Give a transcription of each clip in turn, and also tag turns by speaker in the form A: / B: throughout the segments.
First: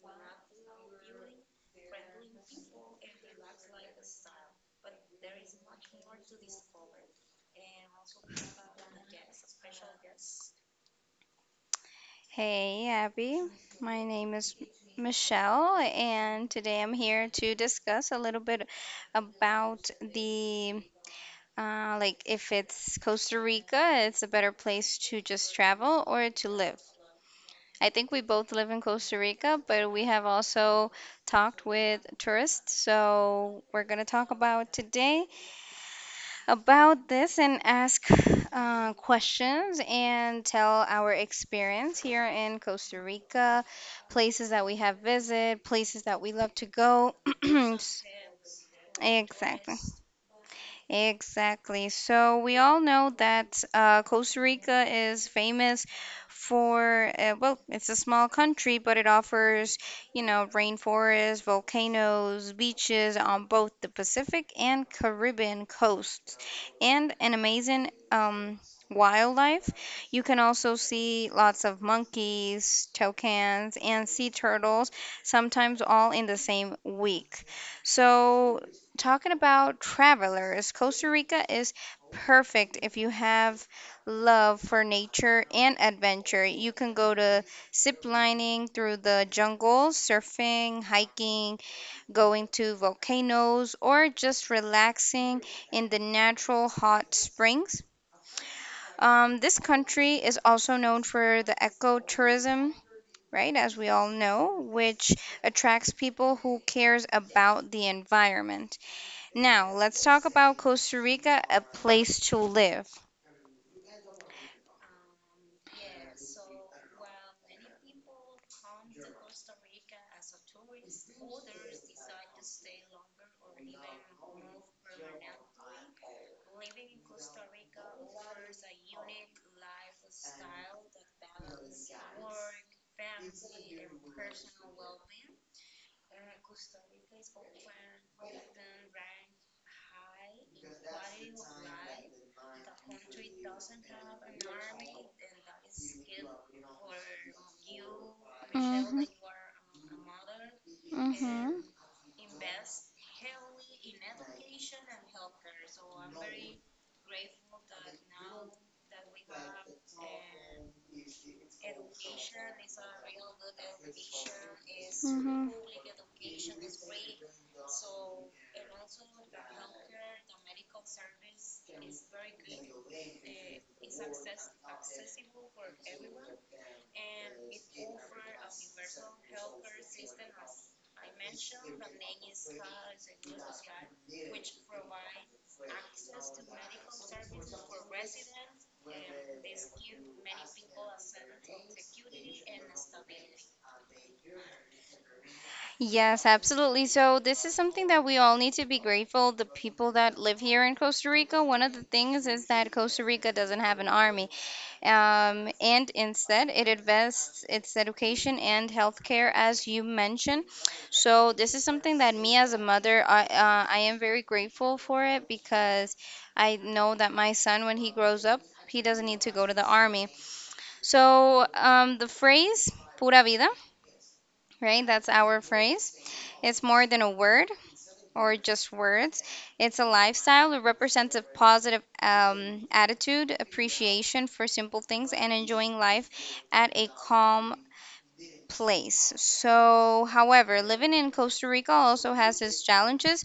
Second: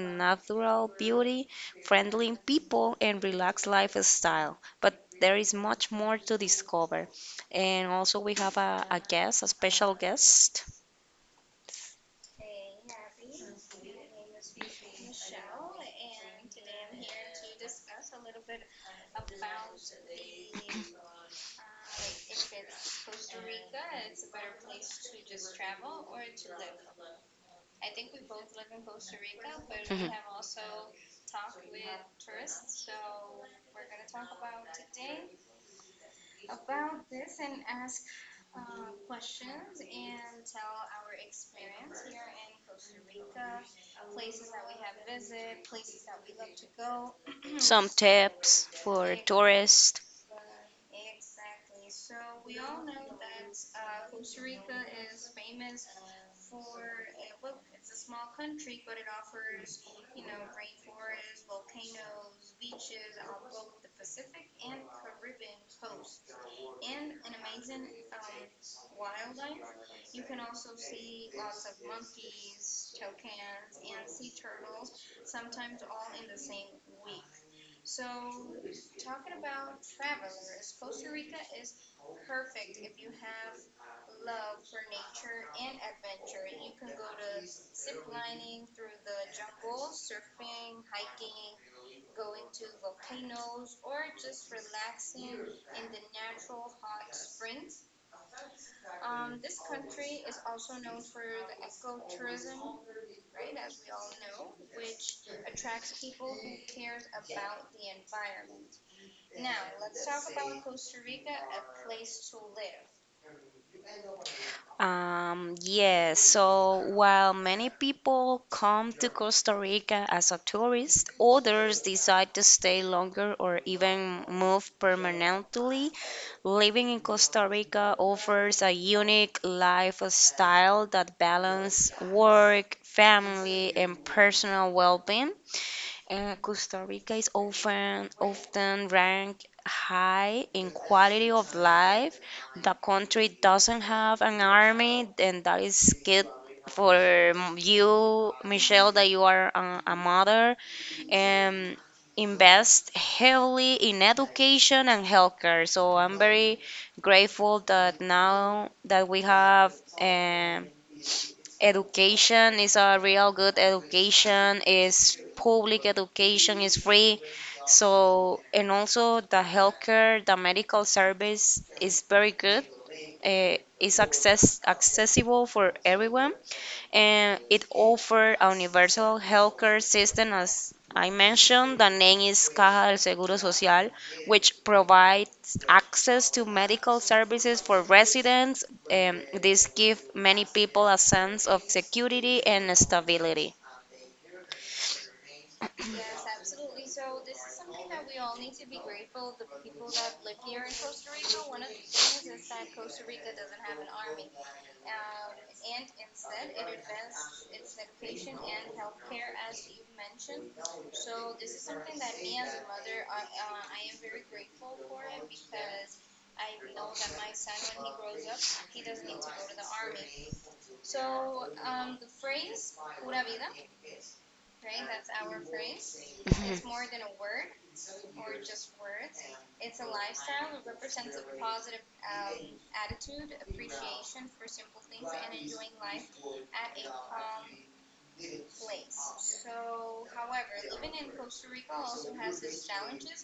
A: natural beauty, friendly people, and relaxed lifestyle. But there is much more to discover. And also, we have a guest, a special guest.
B: Hey, Abby. My name is Michelle, and today I'm here to discuss a little bit about the like if it's Costa Rica, it's a better place to just travel or to live. I think we both live in Costa Rica, but we
A: Mhm.
B: have also talked with tourists, so we're gonna talk about today about this and ask questions and tell our experience here in Costa Rica, places that we have visited, places that we love to go.
A: Some tips for
B: Exactly.
A: tourists.
B: Exactly. So we all know that Costa Rica is famous for, well, it's a small country, but it offers, rainforests, volcanoes, beaches on both the Pacific and Caribbean coasts, and an amazing wildlife. You can also see lots of monkeys, toucans, and sea turtles, sometimes all in the same week. So talking about travelers, Costa Rica is perfect if you have love for nature and adventure. You can go to zip lining through the jungle, surfing, hiking, going to volcanoes, or just relaxing in the natural hot springs. This country is also known for the ecotourism, right, as we all know, which attracts people who cares about the environment. Now, let's talk about Costa Rica, a place to live.
A: Yes, so while many people come to Costa Rica as a tourist, others decide to stay longer or even move permanently. Living in Costa Rica offers a unique lifestyle that balances work, family, and personal well-being. Costa Rica is often ranked high in quality of life. The country doesn't have an army, and that is good for you, Michelle,
B: Hmm.
A: that you are a mother,
B: Hmm.
A: um, invest heavily in education and healthcare. So I'm very grateful that now that we have, um, education is a real good education, is
B: Hmm.
A: public education, is free. So and also the healthcare, the medical service is very good. Is accessible for everyone, and it offers a universal healthcare system. As I mentioned, the name is Caja del Seguro Social, which provides access to medical services for residents. This gives many people a sense of security and stability.
B: Yes, absolutely. So, this is something that we all need to be grateful. The people that live here in Costa Rica, one of the things is that Costa Rica doesn't have an army. And instead, it invests its education and healthcare, as you mentioned. So this is something that me as a mother, I am very grateful for it because I know that my son, when he grows up, he doesn't need to go to the army. So the phrase "pura vida," right? That's our phrase. It's more than a word or just words. It's a lifestyle. It represents a positive attitude, appreciation for simple things, and enjoying life at a calm place. So, however, living in Costa Rica also has its challenges.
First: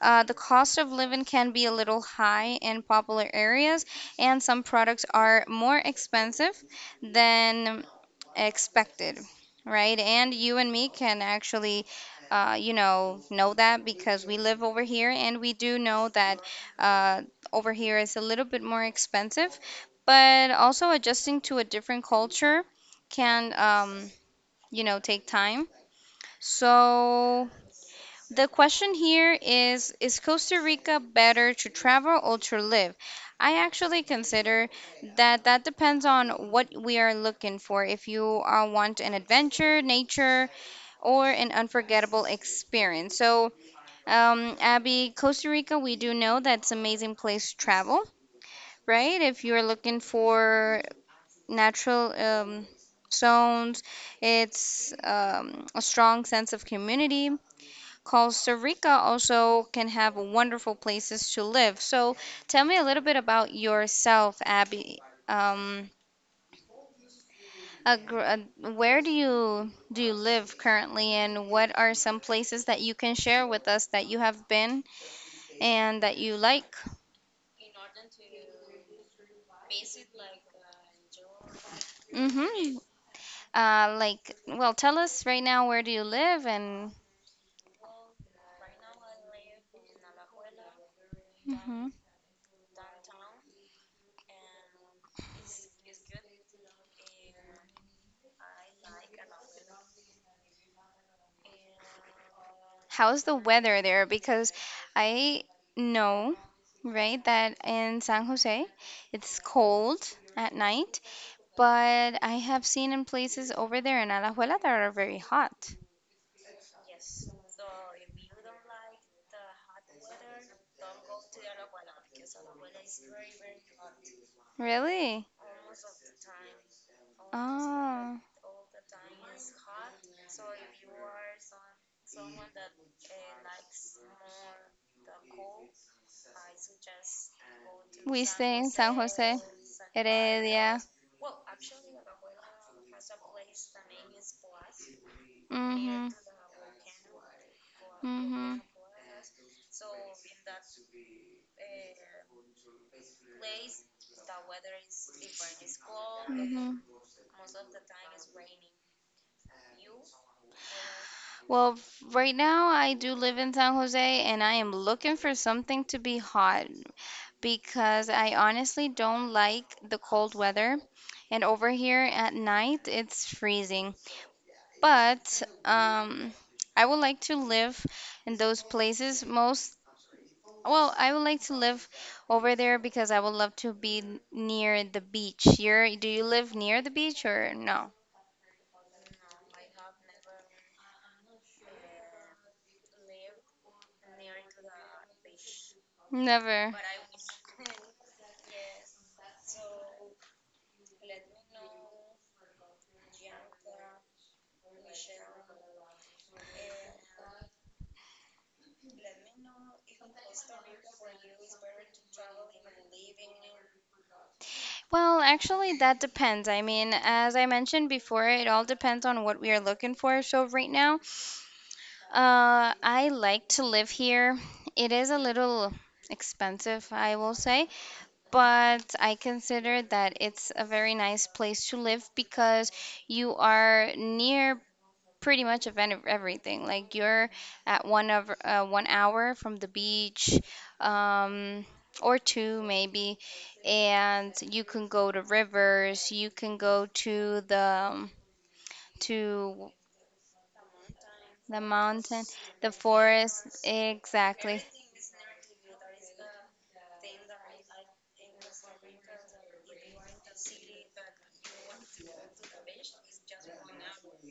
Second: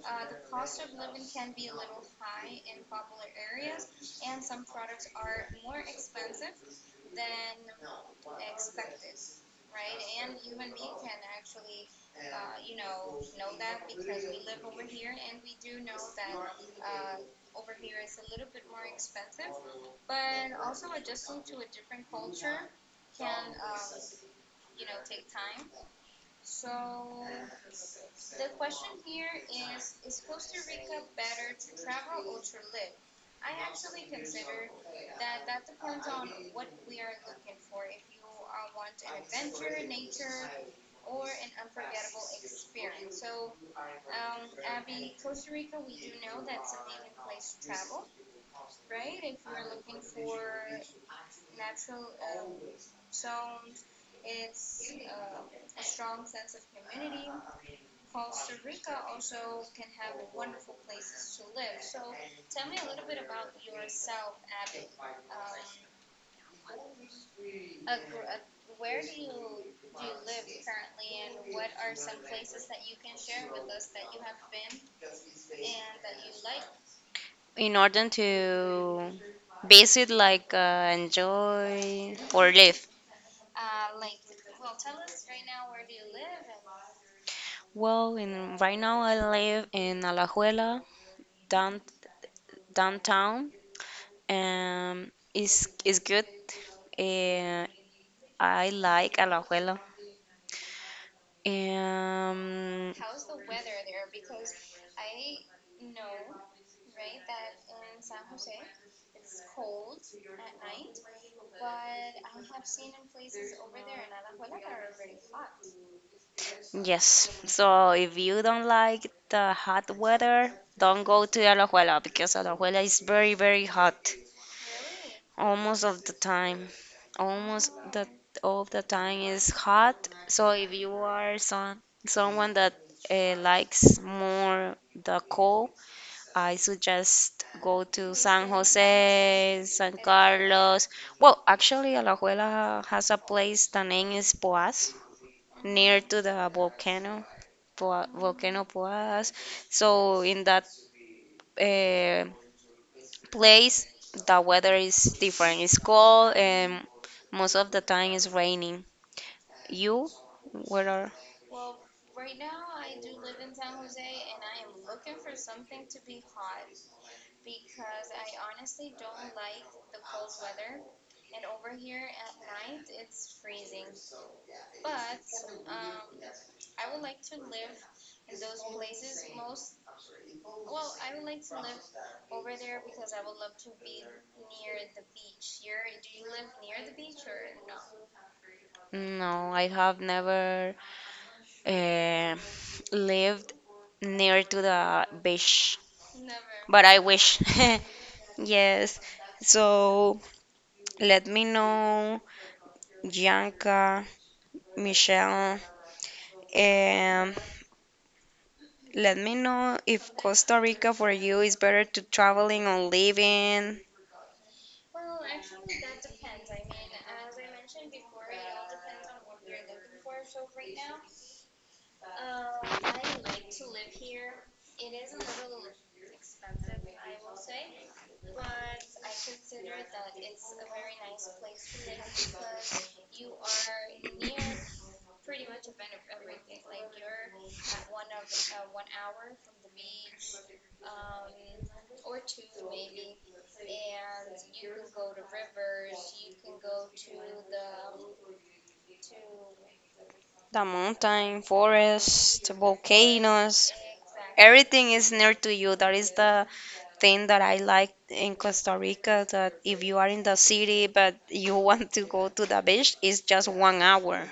B: The cost of living can be a little high in popular areas, and some products are more expensive than expected, right? And you and me can actually, know that because we live over here and we do know that uh, over here is a little bit more expensive, but also adjusting to a different culture can, take time. So the question here is Costa Rica better to travel or to live? I actually consider that that depends on what we are looking for. If you want an adventure, nature, or an unforgettable experience. So, Abby, Costa Rica, we do know that's an amazing place to travel, right? If you're looking for natural zones, it's a strong sense of community, Costa Rica also can have wonderful places to live. So tell me a little bit about yourself, Abby. Um, a gr- uh, where do you live currently, and what are some places that you can share with us that you have been and that you like?
A: In order to visit, like enjoy or
B: Mm-hmm.
A: live.
B: Like, well, tell us right now where do you live and.
A: Well, right now I live in Alajuela, down,
B: Mm-hmm.
A: downtown. Is good. Uh, I like Alajuela. Um,
B: How's the weather there? Because I know, right, that in San Jose it's cold at night, but I have seen in places over there in Alajuela that are very hot.
A: yes. So if you don't like the hot weather, don't go to Alajuela, because Alajuela is very very hot
B: Really?
A: almost of the time. Almost the
B: Oh,
A: All the time is hot. So if you are someone that likes more the cold, I suggest go to
B: we
A: San
B: stay in San Jose,
A: Jose, San
B: Heredia.
A: Carlos. Well, actually, Alajuela has a place. The name is Poás, near
B: Mm-hmm.
A: to the volcano,
B: Mm-hmm.
A: volcano Poás. So in that, uh, place, the weather is different. It's cold,
B: Mm-hmm.
A: and most of the time it's raining. You, where are?
B: Well, right now I do live in San Jose and I am looking for something to be hot because I honestly don't like the cold weather. And over here at night, it's freezing. But I would like to live in those places most. Well, I would like to live over there because I would love to be near the beach. You're, do you live near the beach or no?
A: No, I have never uh, lived near to the beach,
B: Never.
A: but I wish. Yes. So let me know, Bianca, Michelle, um, let me know if Costa Rica for you is better to traveling or living.
B: Well, actually, that depends. I mean, as I mentioned before, it all depends on what we are looking for. So, right now, I like to live here. It is a little expensive, I will say, but I consider that it's a very nice place to live because you are near pretty much of any, everything. Like you're at one of 1 hour from the beach, um, or two maybe, and you can go to rivers. You can go to the um, to
A: The mountain,
B: the mountain,
A: forest,
B: the forest.
A: volcanoes,
B: Exactly,
A: everything is near to you. That is the thing that I like in Costa Rica. That if you are in the city but you want to go to the beach, it's just one hour.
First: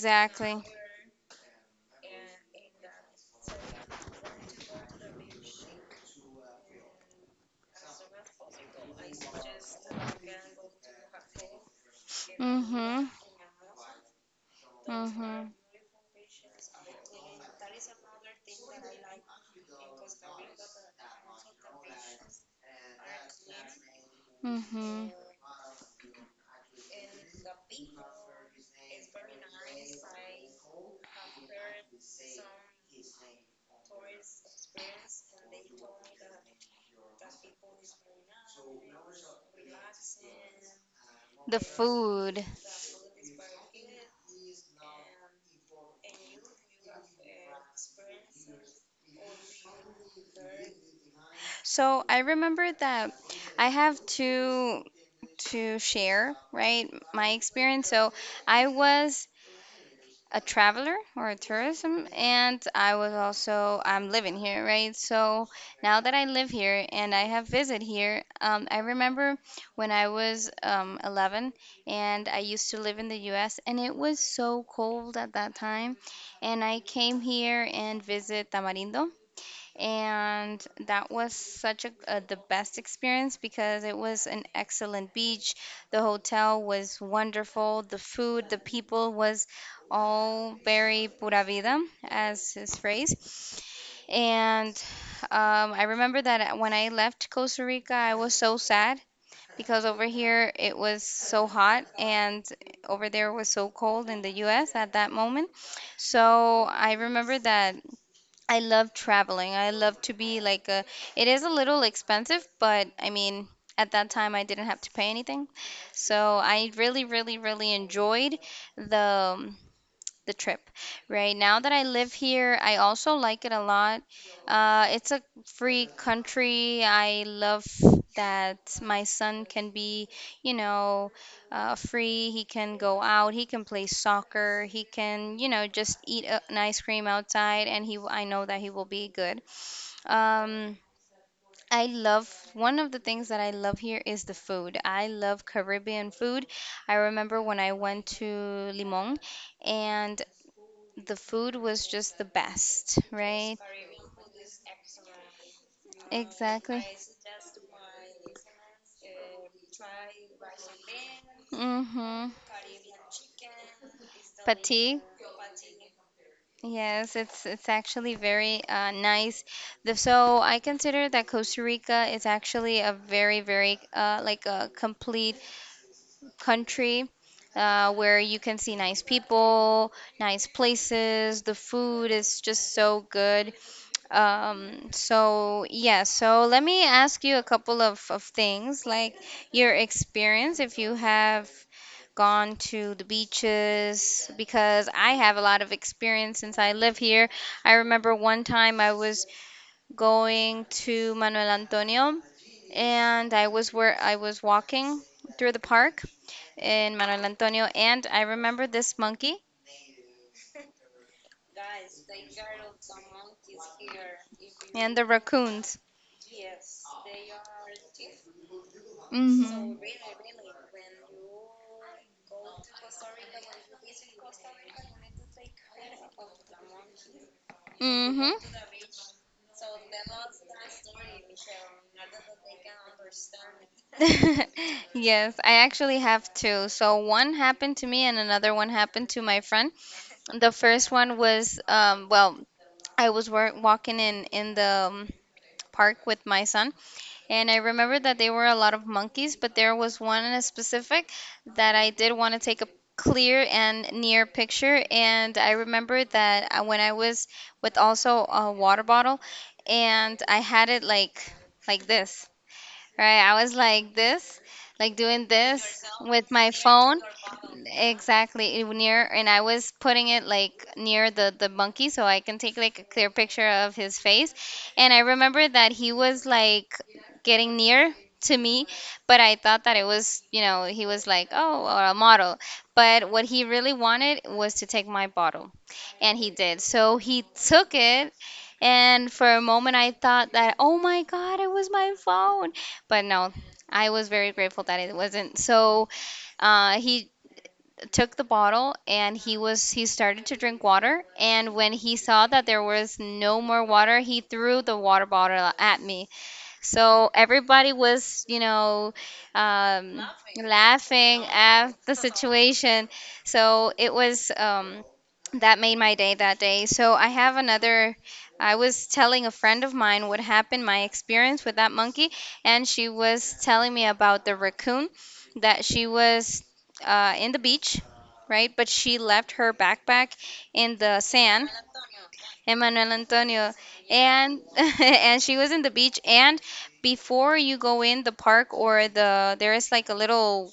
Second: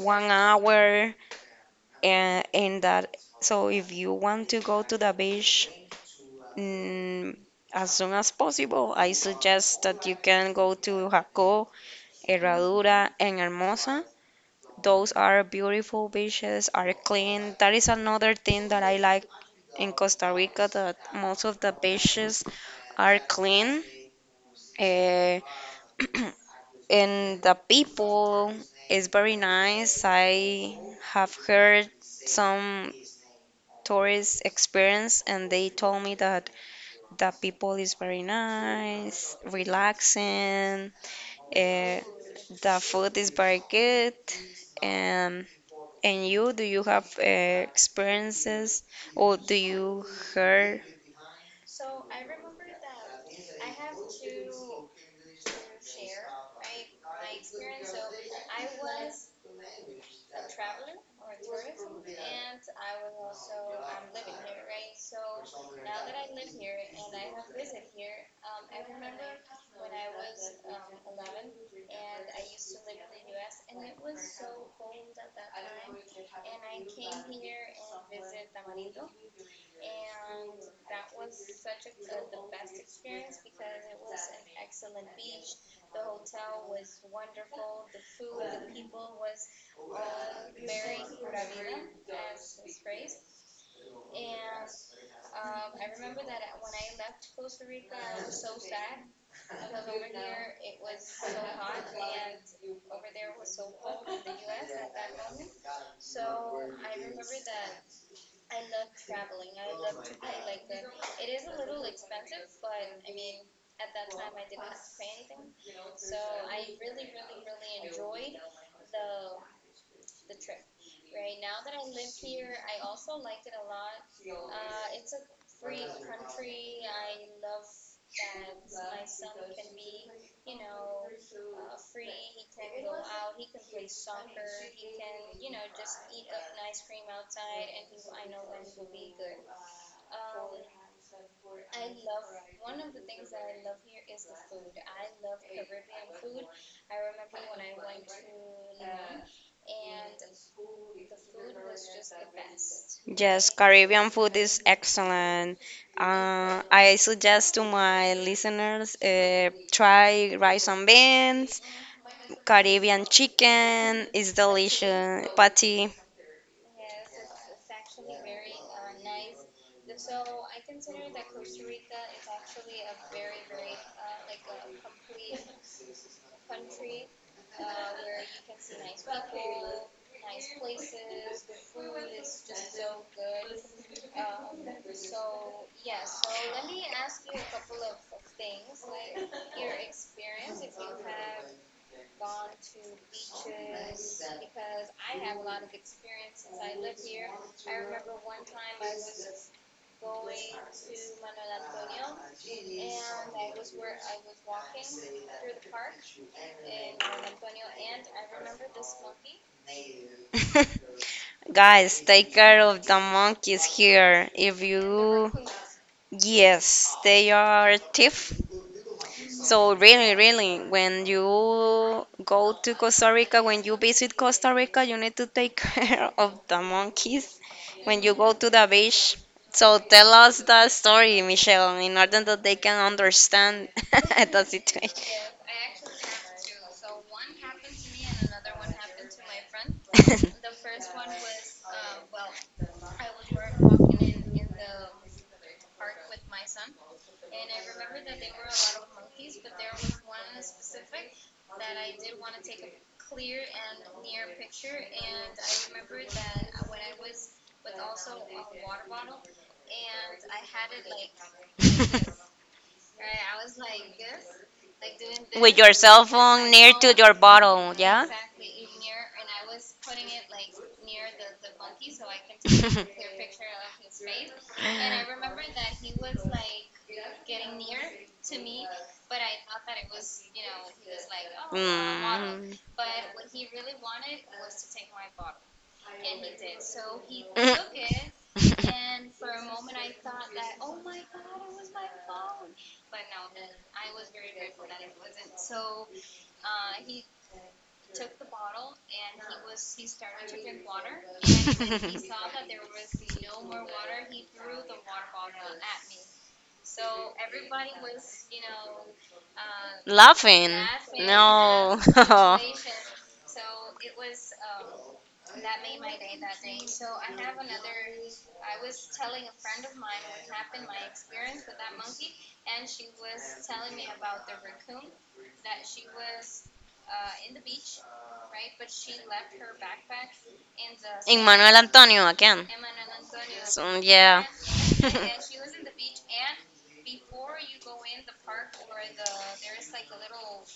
A: One hour, and that, so if you want to go to the beach, mm, as soon as possible, I suggest that you can go to Jaco,
B: Mhm,
A: Herradura, and Hermosa. Those
B: mhm,
A: are beautiful beaches, are clean. That is another thing that I like in Costa Rica, that most of the beaches are clean.
B: mhm.
A: eh, and the people is very nice. I have heard some tourist experience, and they told me that the people is very nice, relaxing.
B: The
A: uh,
B: food.
A: the food is very good. And and you, do you have experiences, or do you hear.
B: So I remember that I have to share, right, my experience. So I was a traveler or a tourism and I was also I'm living here, right? So now that I live here and I have visit here, I remember when I was 11 and I used to live in the US and it was so cold at that time, and I came here and visit Tamarindo, and that was such a the best experience because it was an excellent beach. The hotel was wonderful. The food, the people was all very pura vida, as his phrase. And I remember that when I left Costa Rica, I was so sad because over here it was so hot and over there was so cold in the US at that moment. So I remember that I love traveling. I love to be like a, it is a little expensive, but I mean, at that time I didn't have to pay anything. So I really, really, really enjoyed the um, the trip, right? Now that I live here, I also like it a lot. It's a free country. I love that my son can be, you know, free. He can go out. He can play soccer. He can, you know, just eat a, an ice cream outside, and he. I know that he will be good. Um, I love one of the things that I love here is the food. I love Caribbean food. I remember when I went to Limon and the food was just the best,
A: Yes,
B: right?
A: Caribbean food is excellent.
B: Exactly.
A: I suggest to my listeners, try rice and beans.
B: Mm-hmm.
A: Caribbean chicken is
B: Fatigue.
A: delicious, patty.
B: Yes, it's actually very nice. So I consider that Costa Rica is actually a very very like a complete country where you can see nice people, nice places. The food is just so good. So yeah, so let me ask you a couple of things like your experience if you have gone to the beaches because I have a lot of experience since I live here. I remember one time I was going to Manuel Antonio and I was where I was walking through the park in Manuel Antonio and I remember this monkey
A: Guys, take care of the monkeys here. If
B: and the
A: you,
B: raccoons.
A: yes, they are thief. So
B: Hmm.
A: really, really, when you go to Costa Rica, when you visit Costa Rica, you need to take care of the monkeys when you go
B: Mm-hmm.
A: to the beach. So tell us the story, Michelle, in order that they can understand the situation.
B: Yes, I actually have two. So one happened to me and another one happened to my friend. The first one was well, I was work walking in the park with my son. And I remember that there were a lot of monkeys, but there was one in specific that I did want to take a clear and near picture. And I remember that when I was with also a water bottle, and I had it like this, right? I was like this, like doing
A: with your
B: this
A: cell
B: with
A: phone
B: my
A: near to
B: phone.
A: your bottle, yeah?
B: Exactly, it- near, and I was putting it like near the monkey so I can take like a clear picture of his face. And I remember that he was like getting near to me, but I thought that it was, you know, he was like, oh, a model.
A: mm.
B: But what he really wanted was to take my bottle, and he did. So he took
A: Mhm.
B: it. And for a moment, I thought that, oh my God, it was my phone. But no, I was very grateful that it wasn't. So, he took the bottle and he started to drink water, and when he saw that there was no more water, he threw the water bottle at me. So everybody was, um,
A: Laughing.
B: laughing at
A: No.
B: the situation. So it was that made my day that day. So I have another. I was telling a friend of mine what happened, my experience with that monkey, and she was telling me about the raccoon that she was in the beach, right? But she left her backpack in the sand,
A: Emmanuel Antonio again.
B: Emmanuel Antonio,
A: So, yeah.
B: and and she was in the beach. And before you go in the park or the there is like a little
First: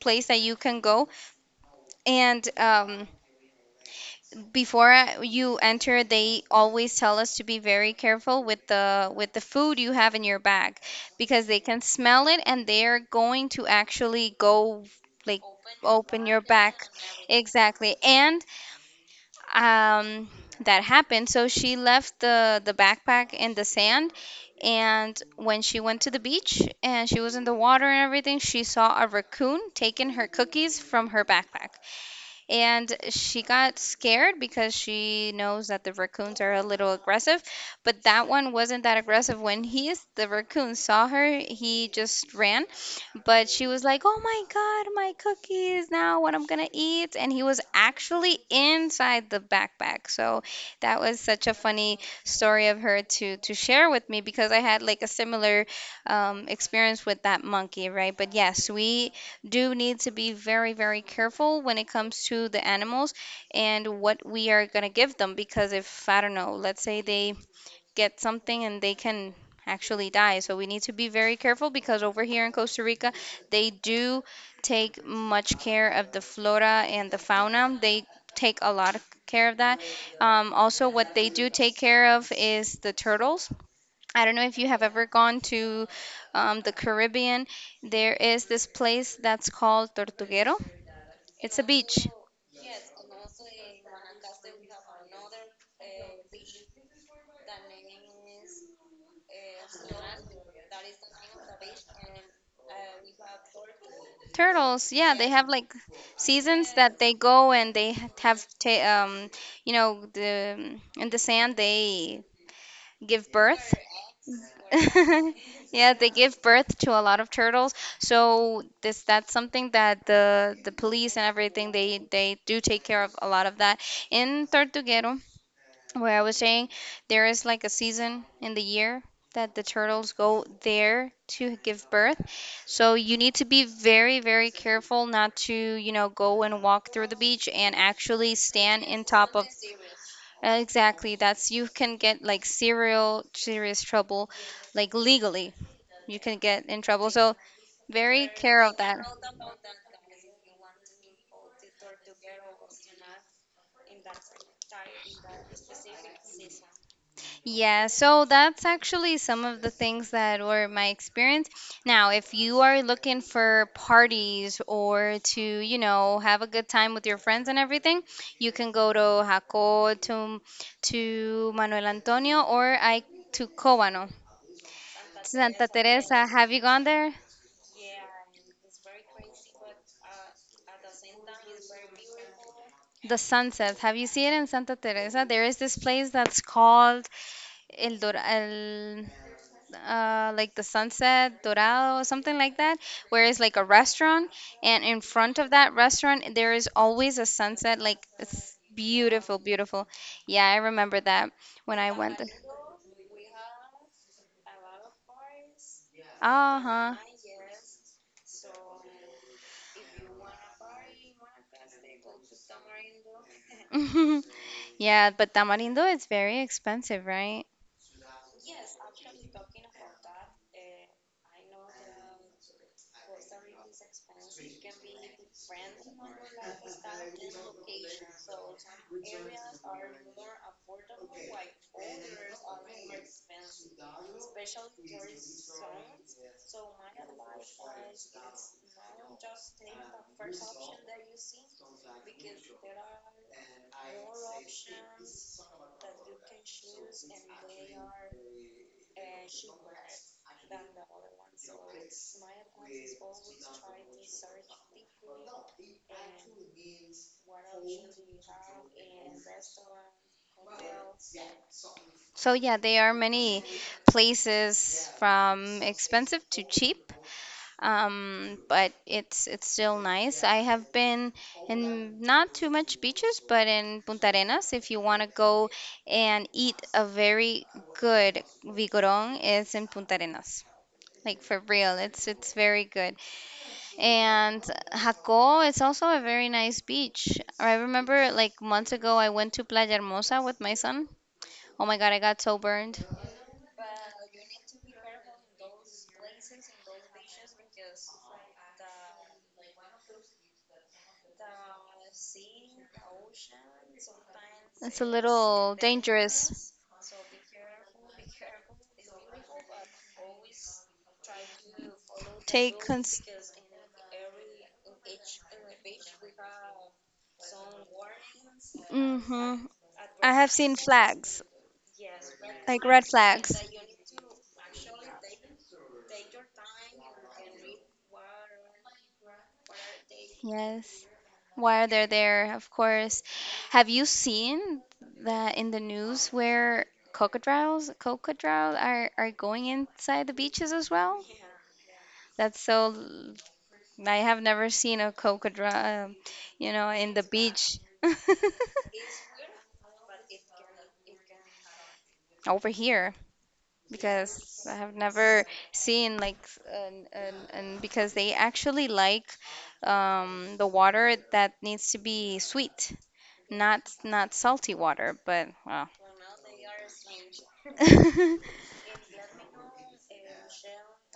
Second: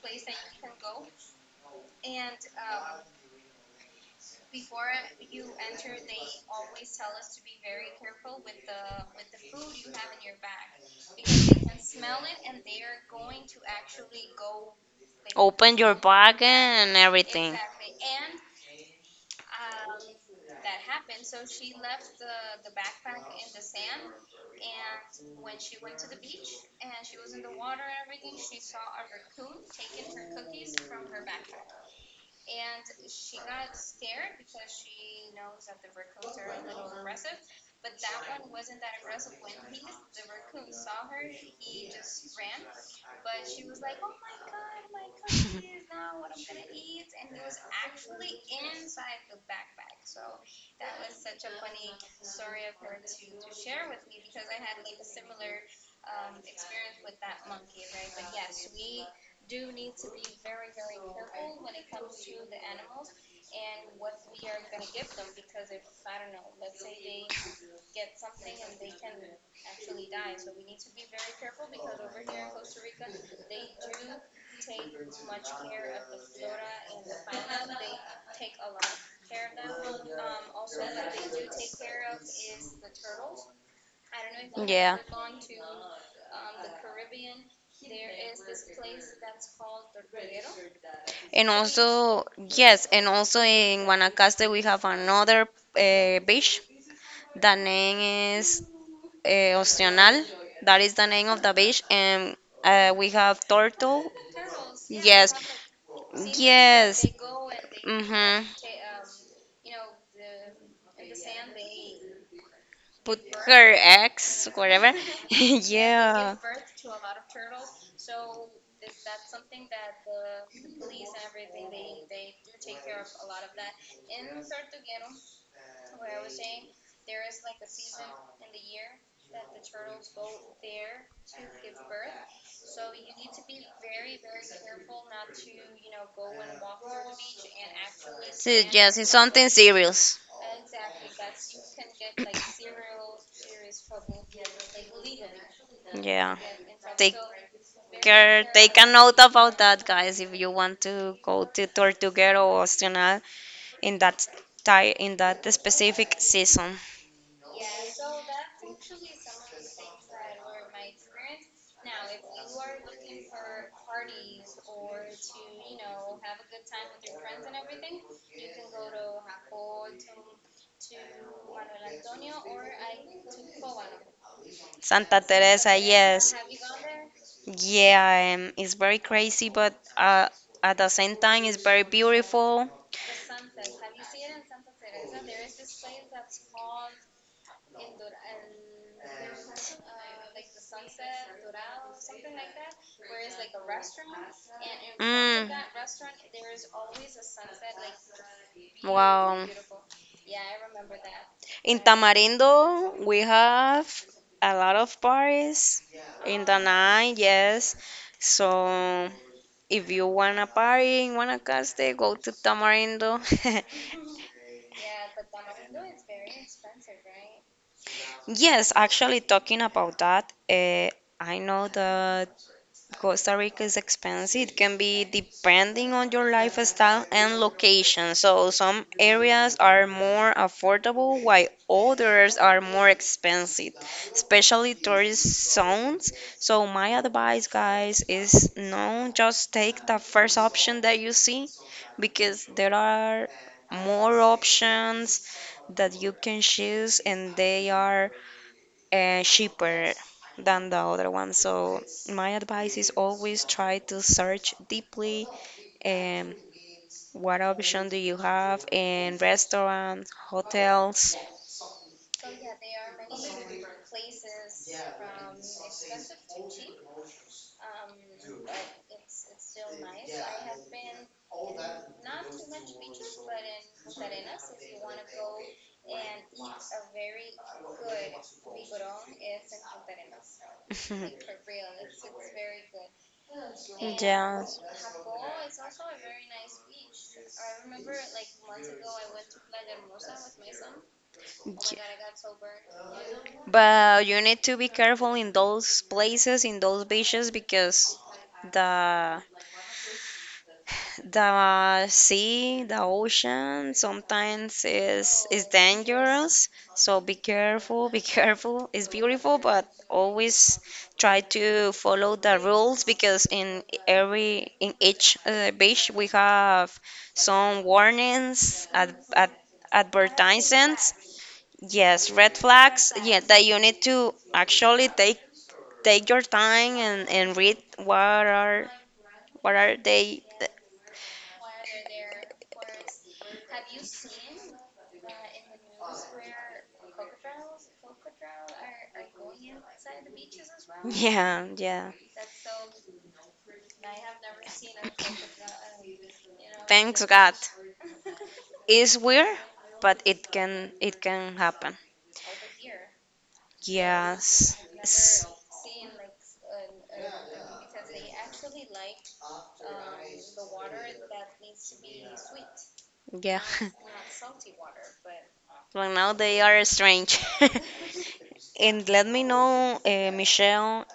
B: place that you can go. And before you enter, they always tell us to be very careful with the food you have in your bag because they can smell it and they are going to actually go like
A: Open your
B: open
A: bag
B: your bag.
A: and everything.
B: Exactly. And um, that happened. So she left the backpack in the sand. And when she went to the beach and she was in the water and everything, she saw a raccoon taking her cookies from her backpack. And she got scared because she knows that the raccoons are a little aggressive, but that one wasn't that aggressive. When he, the raccoon, saw her, he just ran, but she was like, "Oh my God,
A: Oh.
B: my cookies! Now what I'm gonna eat?" And he was actually inside the backpack, so that was such a funny story of her to share with me because I had like a similar experience with that monkey, right? But yes, we do need to be very, very careful when it comes to the animals and what we are going to give them. Because if, I don't know, let's say they get something and they can actually die. So we need to be very careful because over here in Costa Rica, they do take much care of the flora and the fauna. They take a lot of care of that. Also, what they do take care of is the turtles. I don't know if you have
A: Yeah.
B: ever gone to the Caribbean. There is this place that's called Tortuguero.
A: And
B: It's a beach.
A: also, yes, and also in Guanacaste we have another beach. The name is, uh, Ostional. That is the name of the beach. And, we have turtle.
B: Turtles, yeah, they
A: Yes.
B: have like seasons that
A: Yes.
B: they go and they ha-
A: Mm-hmm.
B: have, ta- you know, the in the sand they
A: Put
B: give birth.
A: her ex, whatever.
B: Yeah, they
A: yeah.
B: give birth to a lot of turtles. So this that's something that the police and everything they do take care of a lot of that in Tortuguero. Where I was saying there is like a season in the year that the turtles go there to give birth. So you need to be very, very careful not to, you know, go and walk through the beach and actually
A: So
B: stand
A: yes,
B: in
A: it's
B: top of.
A: something serious.
B: Exactly. That's you can get like serial serious trouble, like legally. You can
A: Yeah.
B: get in trouble.
A: Take
B: So very
A: care.
B: care of
A: Take a
B: that.
A: note about that, guys. If you want to go to Tortuguero or Astronal in that in that specific season,
B: Yeah, so that's actually some of the things that were my experience. Now, if you are looking for parties or to, you know, have a good time with your friends and everything, you can go to Jaco, to Manuel Antonio, or I to Cobano.
A: Santa
B: Santa
A: Teresa.
B: Teresa,
A: Yes.
B: have you gone there?
A: Yeah. It's very crazy, but at the same time, it's very beautiful.
B: The sunsets. Have you seen it in Santa Teresa? There is this place that's called El Dor el like the sunset dorado, something like that, where it's like a restaurant, and in front of
A: Mm.
B: that restaurant there is always a sunset, like it's beautiful,
A: Wow.
B: beautiful. Yeah, I remember that when
A: In
B: I went.
A: Tamarindo, we have a lot of parties in the
B: Uh-huh.
A: night, yes. So if you want a party in Guanacaste, go to Tamarindo.
B: Yeah, but Tamarindo is very expensive, right?
A: Yes, actually, talking about that, I know that Costa Rica is expensive. It can be depending on your lifestyle and location. So some areas are more affordable while others are more expensive, especially tourist zones. So my advice, guys, is no, just take the first option that you see, because there are more options that you can choose and they are cheaper than the other one. So my advice is always try to search deeply, um, what option do you have in restaurants, hotels.
B: So yeah, there are many places from expensive to cheap, but it's still nice. I have been in not too much beaches, but in Punta Arenas, if you want to go and eat a very good vigorón, is in Punta Arenas. Like for real, it's very good. And
A: Yeah,
B: Jaco is also a very nice beach. I remember like months ago I went to Playa Hermosa with my son. Oh my God, I got so burned.
A: but you need to be careful in those places, in those beaches, because the the sea, the ocean sometimes
B: It's a
A: is
B: little dangerous.
A: dangerous, so be careful, be careful. It's beautiful, but always try to follow the
B: Take
A: rules,
B: cons-.
A: because in every in each beach we have some warnings,
B: Hmm. I have seen
A: advertisements.
B: flags,
A: Yes, red
B: like red
A: flags. Yeah,
B: flags.
A: that you need to actually take your time and read are what are they.
B: Yes. Why are they there? Of course. Have you seen that in the news where crocodiles are going inside the beaches as well?
A: Yeah, yeah.
B: That's so. L- I have never seen a crocodile, you know, in the
A: Thanks God.
B: beach.
A: It's weird, but it can happen.
B: Over here. Because I
A: Yes.
B: have never
A: S-
B: seen like and because they actually like the water that needs to be sweet,
A: Yeah.
B: not salty water. But well,
A: Well, now they are strange.
B: uh,
A: And let me know, Michelle,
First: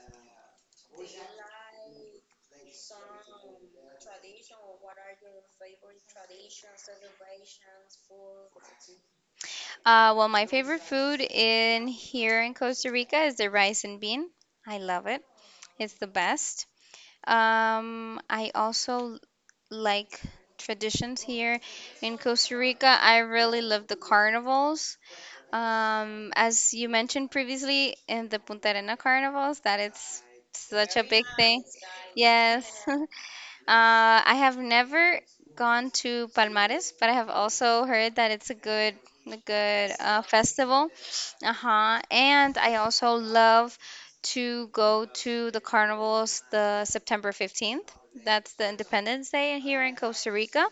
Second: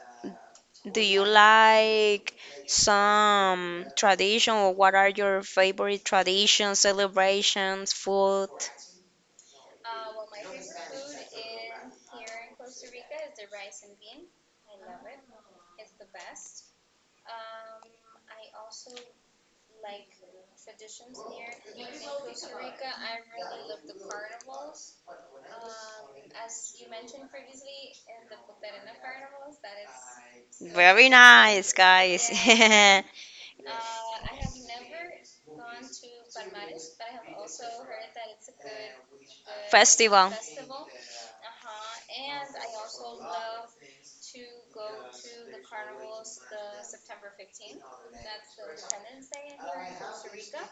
A: do you like some tradition, or what are your favorite traditions, celebrations, food?
B: well, my favorite food in here in Costa Rica is the rice and bean. I love it. It's the best. I also like traditions here in Costa Rica. I really love the carnivals. As you mentioned previously, in the Punta Arena carnivals, that it's such a
A: Very
B: big thing.
A: nice, guys.
B: Yes. I have never gone to Palmares, but I have also heard that it's a good
A: Festival.
B: festival. Uh-huh. And I also love to go to the carnivals the September 15th. That's the Independence Day here in Costa Rica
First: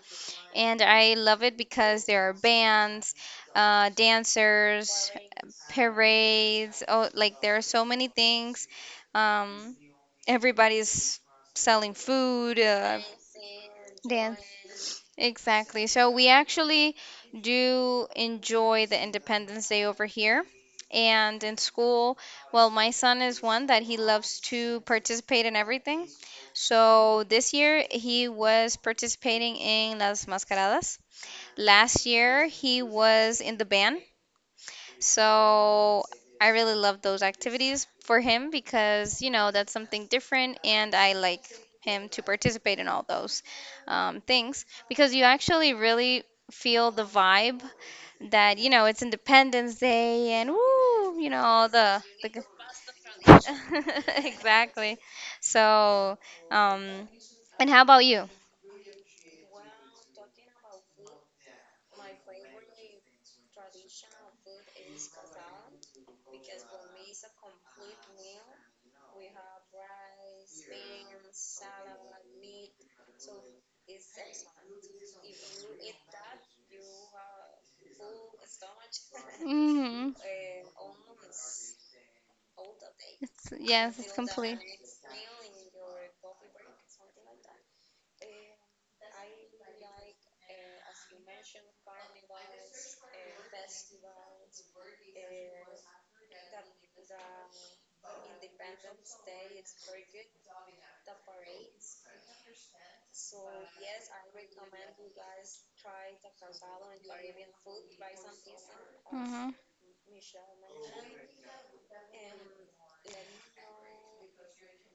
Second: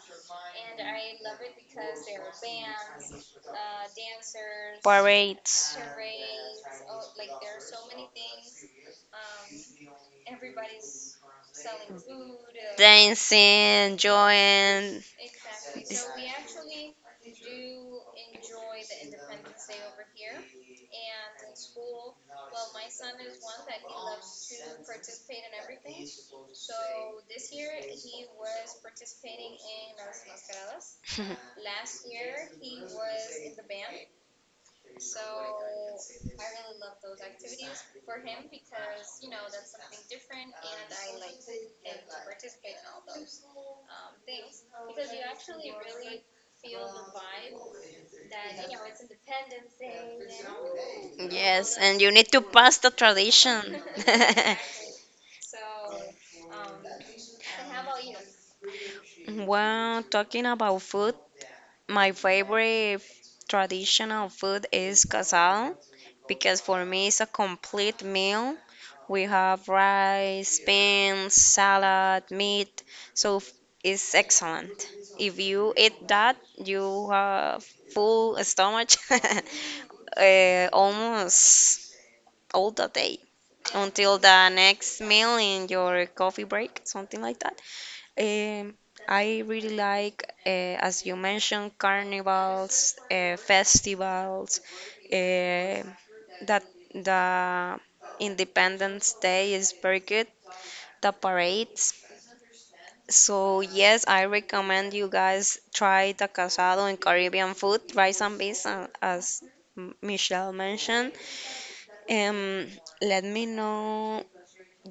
B: and I love it because there are bands, dancers,
A: Parades,
B: parades. Oh, like there are so many things. Um, everybody's selling food.
A: dancing,
B: Dance.
A: joying.
B: Exactly. So we actually do enjoy the Independence Day over here. And in school, well, my son is one that he loves to participate in everything. So this year he was participating in Las Mascaradas. Last year, he was in the band. So I really love those activities for him because, you know, that's something different and I like him to participate in all those things because you actually really feel the vibe that, you know, it's Independence Day and woo, you know, all
A: yes, and you need
B: the
A: to
B: g-.
A: pass the tradition.
B: Exactly. So, um, and how about you?
A: well, talking about food, my favorite traditional food is casal, because for me it's a complete meal. We have rice, beans, salad, meat, so it's excellent. If you eat that, you have full stomach,
B: Hmm.
A: almost all the day,
B: Yes, it's
A: until the
B: complete.
A: next meal in your coffee break, something like that. Um, I really like, as you mentioned, carnivals, festivals, uh, that the Independence Day is very good. The parades, so yes, I recommend you guys try the casado and Caribbean food. Rice and beans, as
B: Mhm.
A: Michelle mentioned. Um, Let me know,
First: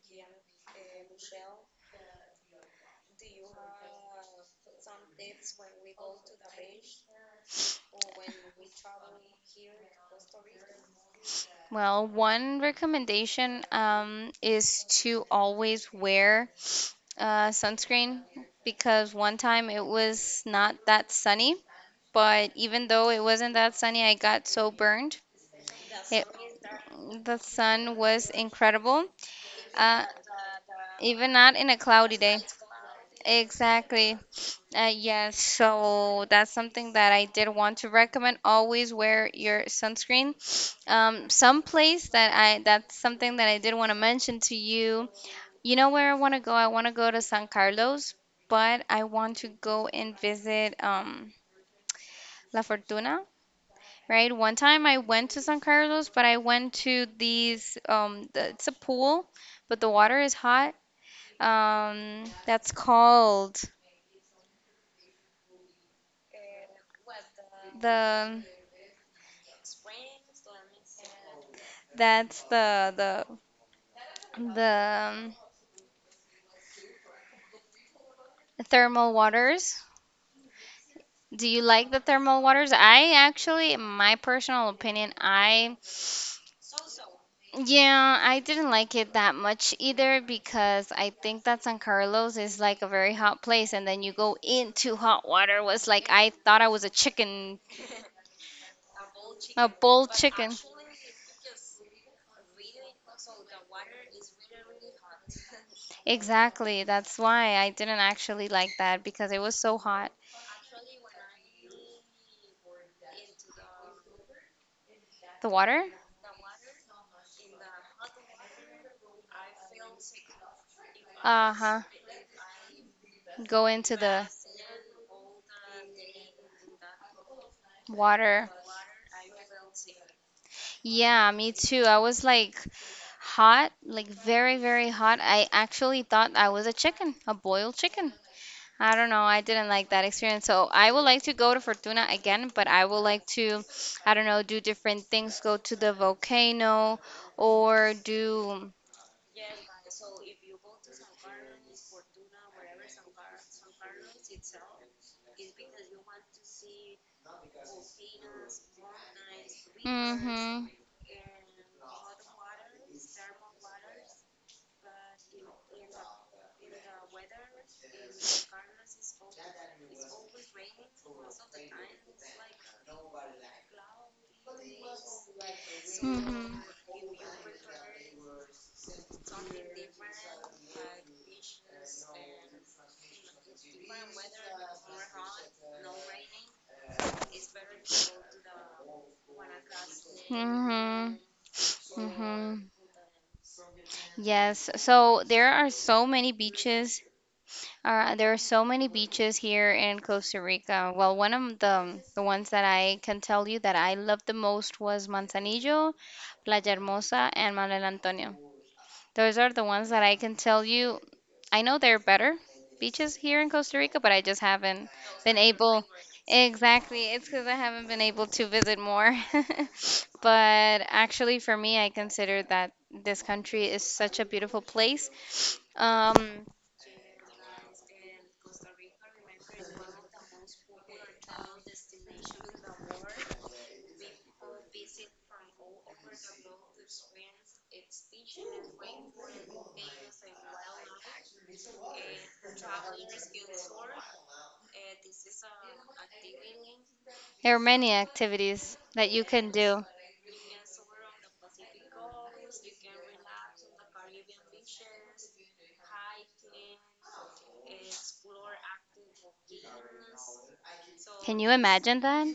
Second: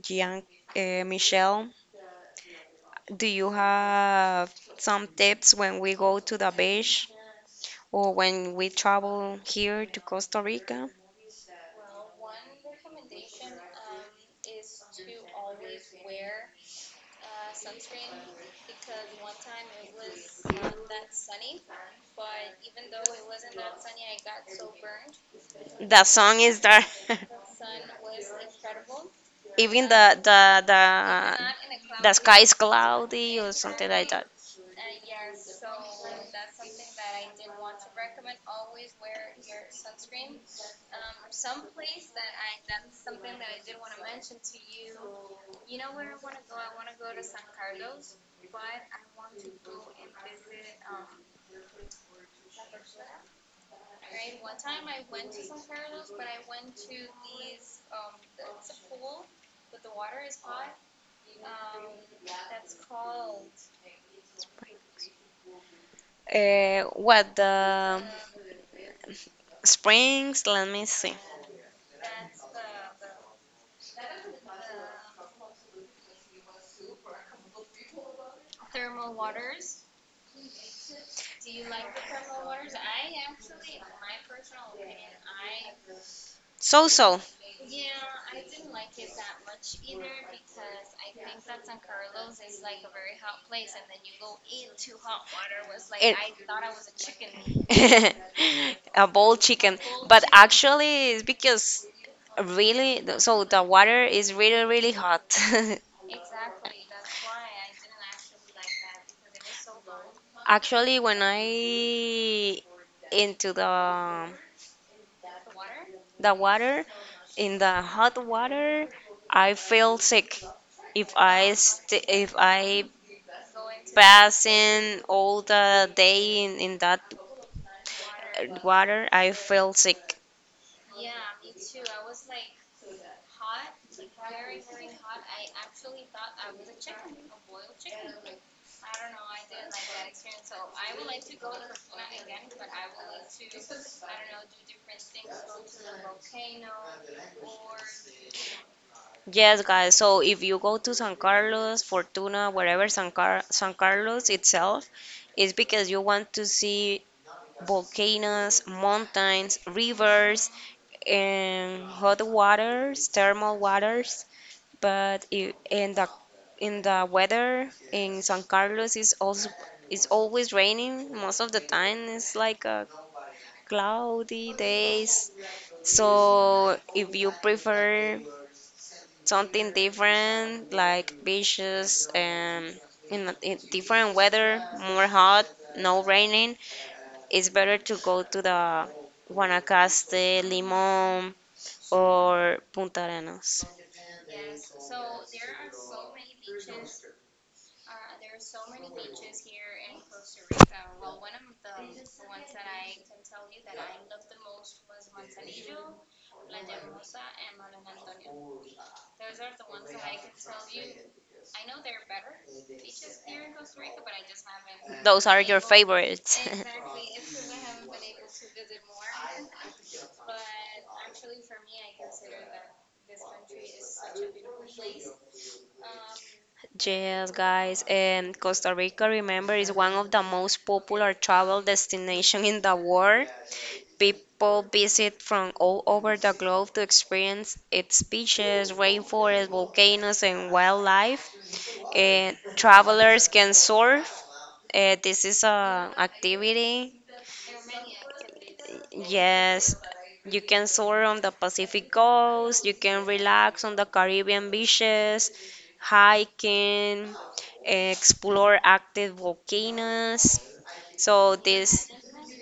A: Gian, Michelle, do you have some tips when we go to the beach or when we travel here to Costa Rica?
B: Well, one recommendation is to always wear sunscreen because one time it was not that sunny, but even though it wasn't that sunny, I got so burned.
A: The
B: It,
A: song is there.
B: the sun was incredible,
A: Even the
B: uh,
A: the
B: even not in a
A: the the
B: cloudy
A: sky
B: day.
A: is cloudy or something like
B: Exactly.
A: that.
B: Yes, so that's something that I did want to recommend. Always wear your sunscreen. Some place that's something that I did want to mention to you. You know where I want to go? I want to go to San Carlos, but I want to go and visit La Fortuna. Right? One time I went to San Carlos, but I went to these it's a pool, but the water is hot. That's called
A: What the
B: the
A: Springs, let me see.
B: that's the The um, thermal waters. Do you like the thermal waters? I actually, in my personal opinion, I
A: So.
B: yeah, I didn't like it that much either because I think that San Carlos is like a very hot place, and then you go into hot water was like
A: It-
B: I thought I was a chicken,
A: a boiled
B: a
A: chicken,
B: bull
A: but
B: chicken.
A: actually it's because really, so the water is really really hot.
B: Exactly. That's why I didn't actually like that because it was so hot.
A: Actually, when I into the
B: The water?
A: the water, in the hot water, I feel sick. If I
B: Uh-huh.
A: st if I
B: Go into the
A: passing all the day in that
B: water.
A: water, I feel sick.
B: Yeah, me too. I was like hot, like very, very hot. I actually thought I was a chicken, a boiled chicken. I don't know. I didn't like that experience. So I would like to go to Fortuna again, but I would like to, I don't know, do different things, go to the volcano or do.
A: Yes, guys. So if you go to San Carlos, Fortuna, wherever, San Carlos itself, it's because you want to see volcanoes, mountains, rivers,
B: Mm-hmm.
A: and hot waters, thermal waters. But in the weather in San Carlos is also, it's always raining most of the time. It's like a cloudy days.
B: Mm-hmm.
A: So if you prefer something different, like beaches, and in different weather, more hot, no raining, it's better to go to the Guanacaste,
B: Mm-hmm.
A: Limón, or
B: Mm-hmm.
A: Punta Arenas.
B: Yes, so there are so many beaches. There are so many beaches here in Costa Rica. Well, one of the ones that I can tell you that I loved the most was Manzanillo, Playa Hermosa, and Manuel Antonio. Those are the ones that I can tell you. I know they're better, beaches here in Costa Rica, but I just haven't
A: Those are
B: been
A: your
B: able.
A: favorites.
B: Exactly. It's because I haven't been able to visit more. But actually, for me, I consider that this country is such a beautiful place. Um,
A: Yes, guys, and Costa Rica, remember, is one of the most popular travel destinations in the world. People visit from all over the globe to experience its beaches, rainforests, volcanoes, and wildlife. And travelers can surf. This is a activity.
B: there are many activities that you can
A: Yes,
B: do.
A: you can soar on the Pacific coast, you can relax on the Caribbean beaches, hiking, explore active volcanoes. So
B: Can you
A: this,
B: imagine that?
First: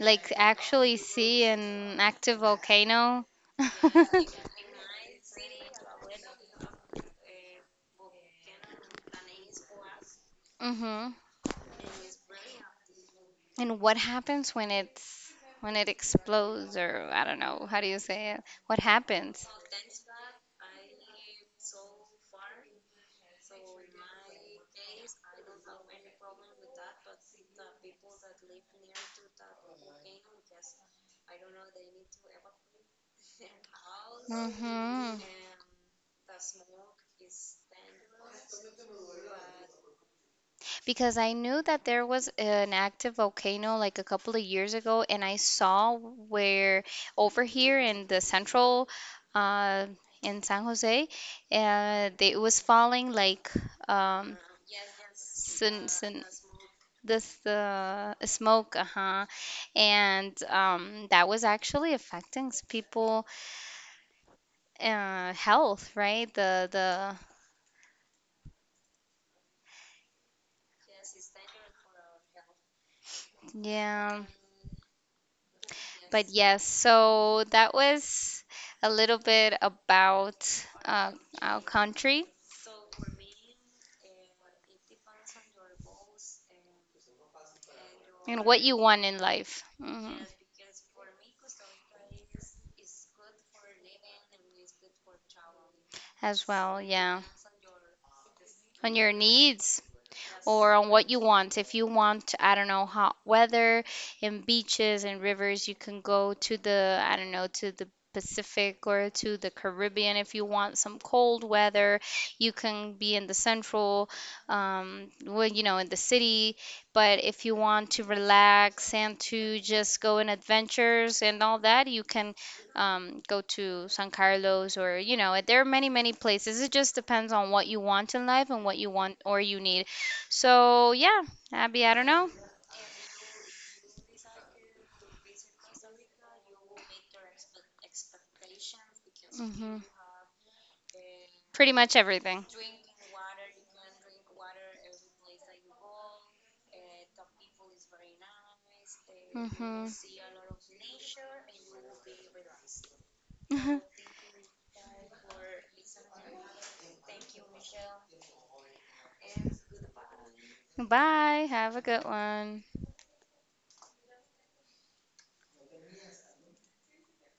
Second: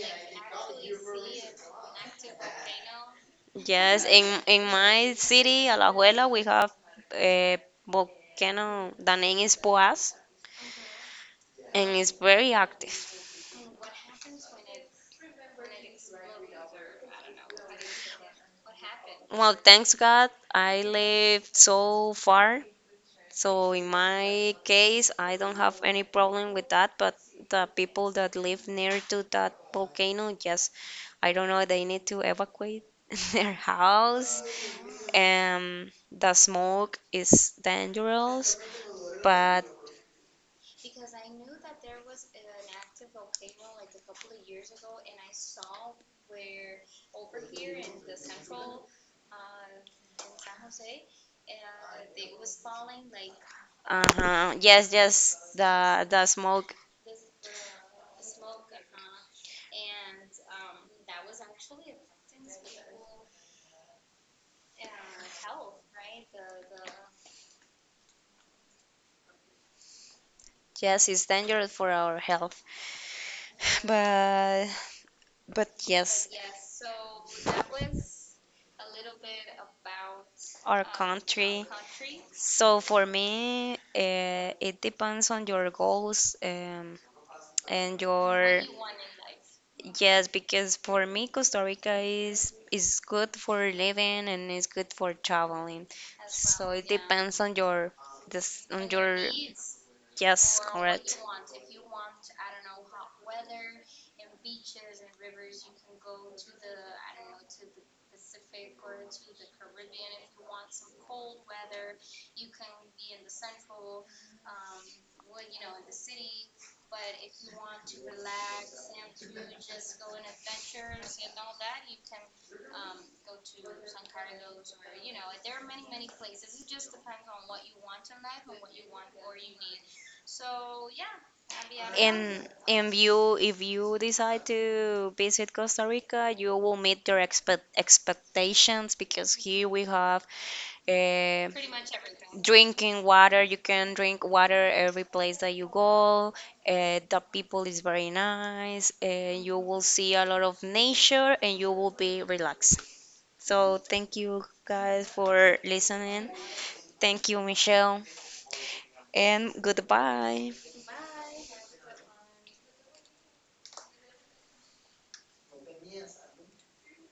B: Like actually see an active volcano?
A: yes, in my city, Alajuela, we have a volcano. The name is Poás,
B: Hmm.
A: and it's very active.
B: And what happens when it's when it explodes or I don't know, how do you say it? What happens?
A: Well, thanks God, I live so far. So in my case, I don't have any problem with that, but the people that live near to that volcano, yes, I don't know, they need to evacuate their house.
B: Mhm.
A: The smoke is dangerous, but
B: Because I knew that there was an active volcano like a couple of years ago, and I saw where over here in the central, uh, in San Jose, they- it was falling like um,
A: yes, yes,
B: sin,
A: the
B: sin,
A: the smoke,
B: this the smoke, uh-huh, and that was actually affecting s- people health, right? The
A: yes, is dangerous for our health.
B: yeah.
A: But but
B: But
A: yes.
B: yes, so that was a little bit about
A: Our
B: our
A: country.
B: country
A: So for me, it depends on your goals, and
B: and what
A: your,
B: you want in life. Hmm.
A: yes, because for me, Costa Rica is good for living and is good for traveling.
B: As
A: So
B: well.
A: it
B: Yeah,
A: depends on your, this on
B: on your
A: your,
B: needs.
A: yes,
B: Or on what you
A: correct.
B: want. If you want, I don't know, hot weather and beaches and rivers, you can go to the, I don't know, to the Pacific or to the Caribbean. If you want some cold weather, you can be in the central, well, you know, in the city. But if you want to relax and to just go on adventures and all that, you can go to San Carlos or, you know, there are many, many places. It just depends on what you want in life and what you want or you need. So yeah, Abby, I don't know.
A: And you, if you decide to visit Costa Rica, you will meet your expectations, because here
B: Hmm.
A: we have uh,
B: Pretty much everything.
A: drinking water, you can drink water every place that you go. The people is very nice, and you will
B: Hmm.
A: see a lot of nature, and you will be relaxed. So thank you guys for listening. Thank you, Michelle, and goodbye.
B: Bye. Have a good one.